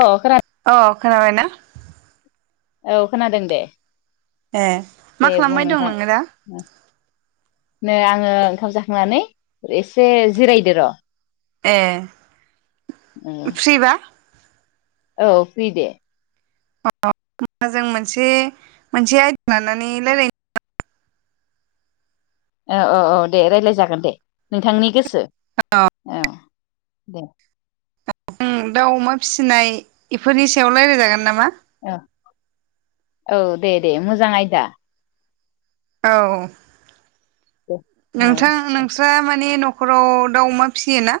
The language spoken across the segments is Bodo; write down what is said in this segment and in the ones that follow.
अ आमफ्राय अ खोनाबायना औ खोनादों दे ए मा दे बुं खालामबाय दं नोंथां नोङो दा? नै आङो ओंखाम जाखांनानै एसे जिरायदो र। ए फ्रिबा औ फ्रि दे अ अ होनबा जों मोनसे मोनसे आयदा लानानै रायजलायनो औ औ औ दे रायज्लाय जागोन दे नोंथांनि गोसो औ दे ओम दाउ अमा फिसिनाय बेफोरनि सायाव रायज्लायजागोन नामा? ओ औ दे दे मोजां आयदा। औ। दे औ नोंथां नोंस्रा माने नखराव दाउ अमा फिसियो ना?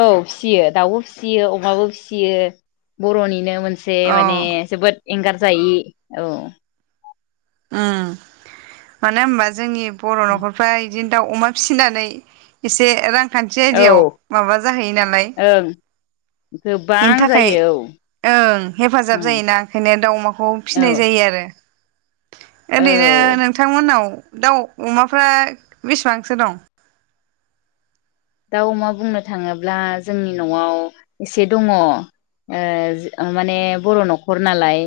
औ फिसियो दाउबो फिसियो अमाबो फिसियो बर निनो मोनसे अ माने जोबोद एंगारजायि औ उ मानो होमबा जोंनि बर नखरफ्राय बिदिनो दाउ अमा फिसिनानै एसे रां खान्थि औ आयदायाव माबा जाहैयो नालाय ओं गोबां बेनि थाखाय जायो ओं हेफाजाब औ जायोना ओंखायनो दाावमाखौ फिसिनाय औ जायो आरो ओरैनो औ नोंथांमोनाव दाउ अमाफ्रा बेसेबांसो दं? दाउ अमा बुंनो थाङोब्ला जोंनि नआव एसे दङ ओ माने बर नखर नालाय।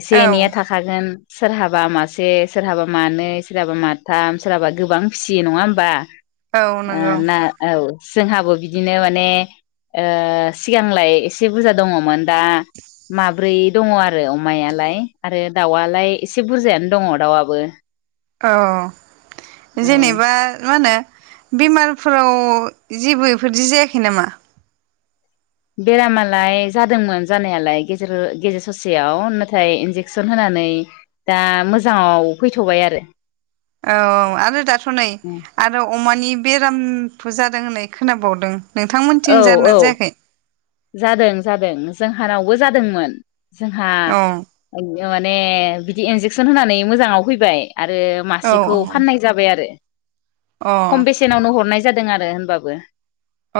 एसे औ एनैया थाखागोन। सोरहाबा मासे सोरहाबा मानै सोरहाबा माथाम सोरहाबा गोबां फिसियो नङा होमबा। औ ओ नंगौ ना औ जोंहाबो बिदिनो माने ओ सिगांलाय एसे बुरजा दङमोन दा माब्रै दङ आरो अमायालाय आरो दाउआलाय एसे बुरजायानो दङ दाउआबो औ औ जेनेबा मा होनो बेमारफोराव जेबो बेफोरदि जायाखै नामा? बेरामालाय जादोंमोन जानायालाय गेजेर-गेजेर ससेयाव नाथाय इन्जेकसन होनानै दा मोजाङाव फैथ'बाय आरो। औ-औ आरो दाथ नै आरो अमानि बेरामथ जादों होननाय खोनाबावदों। औ नोंथांमोनथिं जादोंना औ जायाखै? जादों जादों जोंहानावबो जादोंमोन। जोंहा औ माने बिदि इन्जेकसन होनानै मोजाङाव फैबाय। आरो औ मासेखौ फाननाय जाबाय आरो। औ खम बेसेनावनो हरनाय जादों। जादों आरो होनबाबो।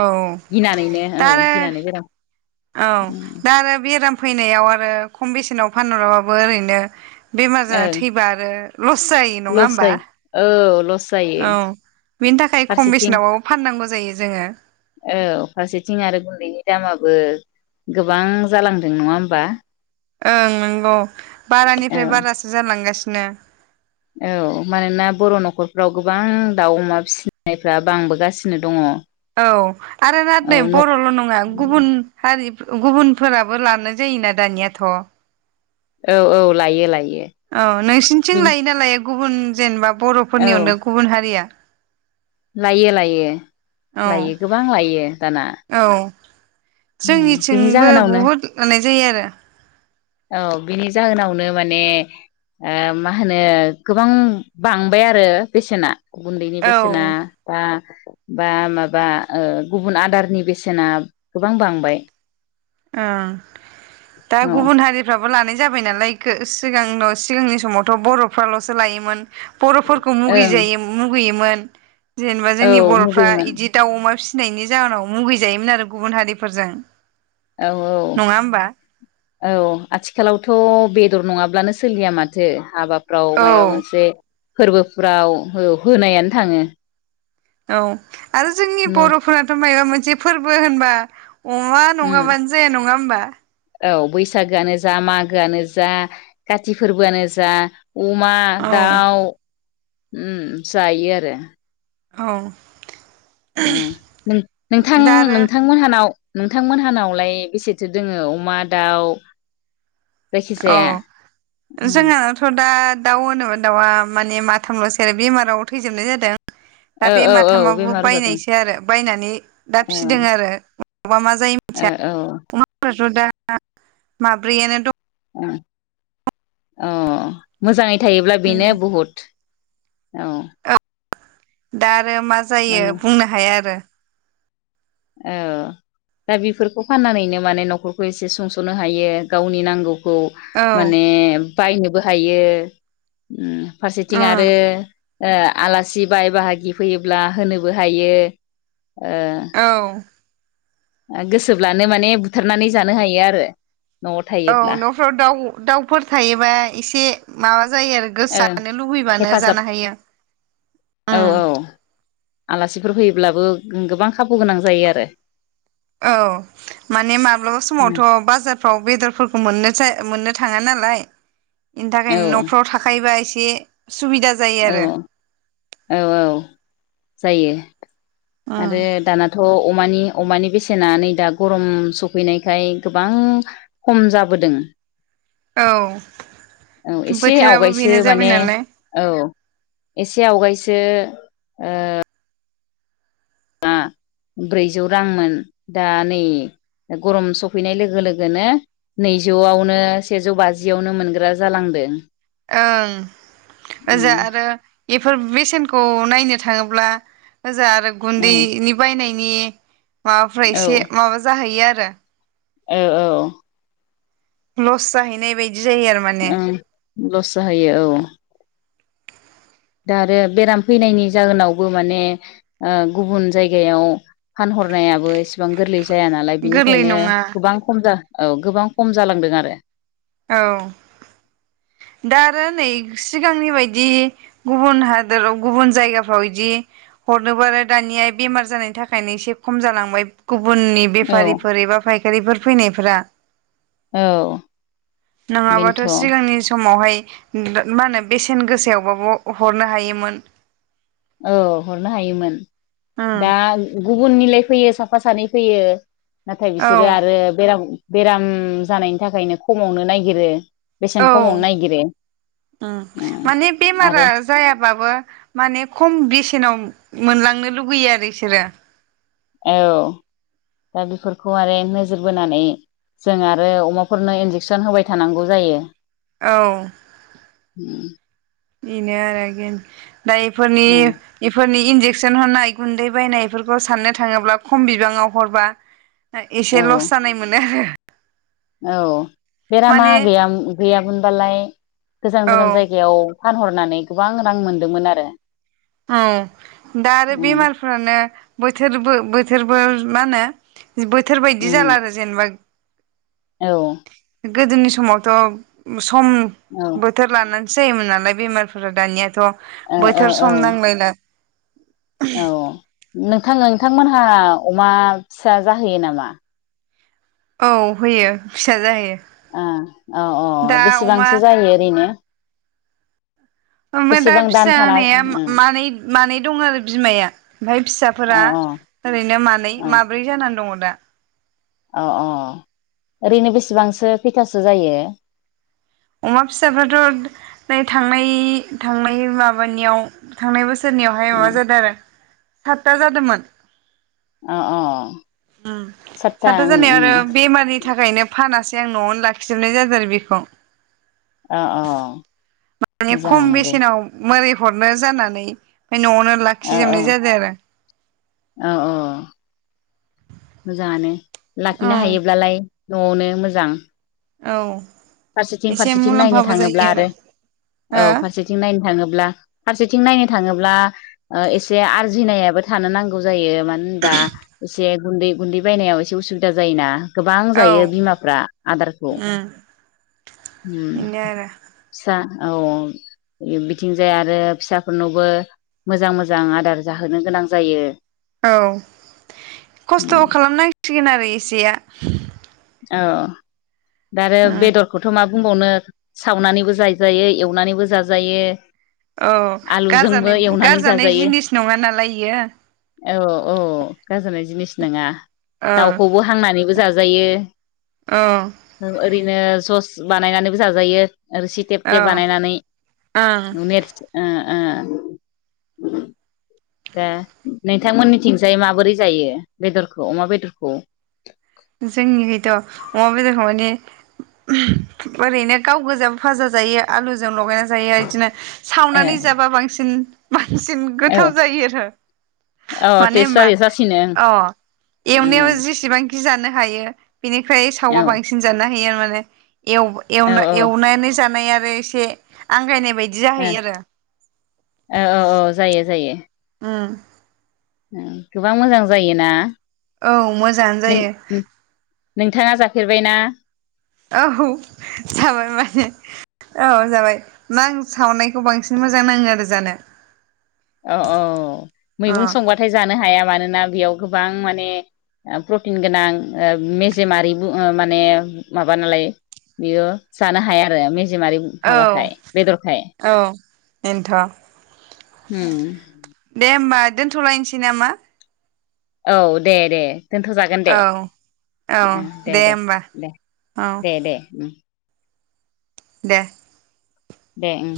अ औ गिनानैनो दा औ आरो गिनानै जादों। औ दा आरो बेराम फैनायाव आरो खम बेसेनाव फानहराबाबो ओरैनो बेमार जानानै ओं थैबा आरो लस जायो नङा लस होमबा? जायो औ लस जायो औ बेनि थाखाय खम फारसेथिं बेसेनावबाबो फाननांगौ जायो जोङो औ फारसेथिं आरो गुन्दैनि दामाबो बो गोबां जालांदों नङा होमबा? ओं नोंगौ। औ बारानिफ्राय बारासो जालांगासि नो। औ मानोना बर' न'खरफ्राव गोबां दाउ अमा फिसिनायफ्रा बांबोगासिनो दङ'। औ आरोना नै न बर'ल' नङा गुबुन हारि गुबुनफोराबो लानाय जायोना दानियाथ' औ औ लायो लायो। औ नोंसिनिथिं लायोना लाया गुबुन जेनेबा औ बर'फोरनि अनगा गुबुन हारिया? लायो लायो। औ लायो गोबां लायो दाना। औ बिनि जोंनिथिंबो जाहोनावनो बुहुत माने जायो आरो। औ बिनि जाहोनावनो माने ओ मा होनो गोबां बांबाय आरो बेसेनाआ। गुन्दैनि औ बेसेना बा बा माबा ओ गुबुन आदारनि बेसेना गोबां बांबाय। ओ। दा औ गुबुन हारिफ्राबो लानाय जाबाय नालाय गो सिगां सिगांनि समावथ' बर'फ्राल'सो लायोमोन। बर'फोरखौ ओं मुगैजायो मुगैयोमोन। उ। जेनेबा औ जोंनि बर'फ्रा मुगैयोमोन इदि दाउ अमा फिसि सिनायनि जाहोनाव मुगैजायोमोन आरो गुबुन हारिफोरजों। औ औ। नङा होमबा औ आथिखालावथ' बेदर नङाब्लानो सोलिया माथो हाबा फ्राव औ माबा मोनसे फोरबो फुराव हो-होनायानो थाङो। औ। आरो जोंनि न बर'फोराथ' मायबा मोन जे फोरबो होनबा अमा उम नंङाबानो जाया नङा होमबा? बा। औ बैसागोआनो जा, मागोआनो जा, काति फोरबोआनो जा उमा, औ दाउ उ जायो आरो औ। उ नोंथां दा आरो नोंथांमोनहानाव नोंथांमोनहानावलाय बेसेथो दोङो अमा दाउ? औ जायखिजाया जोंहानाथ' दा दाउ होनोउ होनोबा दाउआ माने माथामल'सै आरो बेमाराव थैजोबनाय जादों दा ओ बे औ औ माथामावबो बेमार जादों बायनायसो आरो बायनानै दा औ फिदों आरो उनावबा मा जायो औ मिथिया औ अमाफोराथ' दा माब्रैयानो दं। अऔ मोजाङै। थायोब्ला दं बेनो बुहुत औ। दा आरो मा जायो माने बुंनो हाया आरो औ दा बेफोरखौ फाननानैनो माने न'खरखौ एसे सुंस'नो हायो गावनि नांगौ खौ औ माने बायनोबो हायो उम फारसेथिं उम आरो ओ आलासि बाय बाहागि फैयोब्ला होनोबो हायो ओ औ ओ गोसोब्लानो माने बुथारनानै जानो हायो आरो न'आव औ थायोब्ला न'फ्राव दाउ दाउफोर थायोबा एसे माबा जायो आरो ओं गोसोआानो लुबैबानो हेफाजाब जानो हायो औ उम औ आलासिफोर फैयोब्लाबो गोबां खाबु गोनां जायो आरो औ माने माब्लाबा उम समावथ' बाजारफ्राव बेदरफोरखौ मोननो जा मोननो थाङा नालाय बेनि औ थाखायनो न'फ्राव थाखायोबा एसे से औ औ औ जायो। उम आरो दानाथ' अमानि अमानि बेसेना नै दा गरम सफैनायखाय गोबां खम जाबोदों। औ औ एसे बोथोराबो आवगायसो बेनो जाबाय माने नालाय औ एसे आवगायसो दो ओ ब्रैजौ रांमोन दा नै गरम सफैनाय लोगो लोगोनो नैजौआवनो सेजौ बाजियावनो मोनग्रा जालांदों। ओं ओजो उम आरो बेफोर बेसेनखौ नायनो थाङोब्ला ओजो आरो औ गुन्दैनि बायनाय नि माबाफ्रा औ एसे माबा जाहैयो आ [inaudible] औ औ। लस जाहैनाय बाय ओं लस जाहैयो औ। दा आरो बेराम फैनायनि जाहोनावबो माने ओ गुबुन जायगायाव फानहरनायाबो एसेबां गोरलै जाया नालाय गोरलै बिनिखायनो नङा गोबां खम जा औ गोबां खम जालांदों आरो। औ, दा आरो नै सिगांनि बायदि गुबुन हादोराव गुबुन जायगाफ्राव बिदि हरनोबो आरो दानिया बेमार जानायनि थाखायनो एसे खम जालांबाय गुबुननि औ बेफारिफोर एबा फायखारिफोर फैनायफोरा। औ। नङाबाथ' बेनोथ' सिगांनि समावहाय। माने मा होनो बेसेन गोसायावबाबो हरनो हायोमोन। औ हरनो हायोमोन। उम दा गुबुननिलाय फैयो साफा सानै फैयो। नाथाय औ बिसोरो आरो बेराम बेराम जानायनि थाखायनो खमावनो नायगिरो। औ उम, उम माने बेमारा आरो जायाबाबो माने खम बे सेनाव मोनलांनो लुबैयो आरो इसोरो। औ दा बेफोरखौ आरो नोजोर बोनानै जों आरो अमाफोरनो इन्जेकसन होबाय थानांगौ जायो। औ। उम बिनो आरो गिन। दा इफोरनि उम इफोरनि इन्जेकसन होनाय गुन्दै बायनायफोरखौ सान्नो थाङोब्ला खम बिबाङाव हरबा औ एसे लस जानाय मोनो आरो। औ। बेरामा माने गैयाम-गैयामोनबालाय गोजान गोजान औ जायगायाव फानहरनानै गोबां रां मोन्दोंमोन आरो। औ दा आरो बेमारफोरानो बोथोरबो बोथ थोरफोर मा होनो बोथोर बायदि जाला आरो जेनेबा गोदोनि समावथ' सम औ बोथोर लानानै जायोमोन नालाय बेमारफोरा दानियाथ' ओ बोथोर ओ औ सम नांलायला औ नोंथां नोंथांमोनहा अमा फिसा जाहोयो नामा? औ होयो फिसा जाहैयो। ओं अ अ दा अ अमा बेसेबांसो जायो ओरैनो? ओमफाय दा बेसेबां दान फिसा थाना होनाया औ मानै मानै दं आरो बिमाया ओमफाय औ फिसाफोरा औ ओरैनो मानै माब्रै जानानै दङ। दा अ अ अ ओरैनो बेसेबांसो खैथासो जायो? अमा फिसाफ्राथ' नै थांनाय थांनाय माबानियाव थांनाय बोसोर सोरनियावहाय माबा उम जादों आरो। सादथा जादोंमोन। अ अ अ सातथा सादथा उम जानायाव आरो उम बेमारनि थाखायनो फानासै जों न'आवनो लाखिजोबनाय जादों आरो बेखौ। अ अ माने खम मोजाङानो दे बेसेनाव मोरै हरनो जानानै ओमफाय न'आवनो औ लाखिजोबनाय जादों आरो। औ औ औ मोजाङानो। औ लाखिनो हायोब्लालाय न'आवनो मोजां। औ फारसेथिं एसे फारसेथिं नायनो मुलाम्फाबो जायो थाङोब्ला आरो औ आरो फारसेथिं नायनो थाङोब्ला फारसेथिं नायनो थाङोब्ला ओ एसे आर्जिनायाबो थानो नांगौ जायो मानो होनबा एसे गुन्दै गुन्दै बायनायाव एसे उसुबिदा जायोना गोबां हो जायो औ बिमाफ्रा आदारखौ उम उम बेनो सा औ औ बिथिंजाय आरो फिसाफोरनावबो मोजां मोजां आदार जाहोनो गोनां जायो। औ खस्थ' उम खालामनाय सिगोन आरो इसेया औ दा आरो उम बेदरखौथ' माब बुंबावनो सावनानैबो जायजायो एवनानैबो जाजायो। औ आलुजोंबो गारजाना एवनानै गारजानाय जाजायो जिनिस नङा नालाय इयो। औ औ गारजानाय जिनिस नोङा। ओ दाउखौबो हांनानैबो जाजायो। औ औ ओरैनो जस बानायनानैबो जाजायो। रोसि तेब औ तेब बानायनानै ओं नुनेरसो ओ ओ दा नोंथांमोननिथिंजाय माबोरै जायो बेदरखौ अमा बेदरखौ? जोंनिखैथ' अमा बेदरखौ माने ओरैनो गाव गोजा फाजा जायो आलुजों लगायना जायो इदिनो ए सावनानै जाबा बांसिन बांसिन औ गोथाव जायो आरो औ माने टेस्ट ओमबा जायो जासिनो अ एवनायाव ओं जेसेबां‌ जि जानो हायो। बिनिफ्राय औ सावबा बांसिन जानो हायो आरो मान [unintelligible] एव औ एव ओ एवनानै जानायाब फाय इसे आंगायनाय बायदि औ जाहैयो आरो औ औ जायो जायो। उम उम गोबां मोजां जायोना? औ मोजाङानो जायो। नों नोंथाङा जाफेरबायना? औ जाबाय माने औ जाबाय मा आं सावनायखौ बांसिन मोजां नाङो आरो जानो। अ औ अ मैगं संबाथाय जानो हाया मान ना बेयाव गोबां माने ओ प्रटिन गोनां ओ मेजेमारि ओ माने माबा नालाय बेयो जानो हाया आरो मेज जेमारि माबाखाय औ बेदरखाय। बेनोथ' उम दे होमबा दोनथ'लायनोसै नामा? औ दे दे। दोनथ'जागोन दे औ दे दे दे औ दे दे उम दे। दे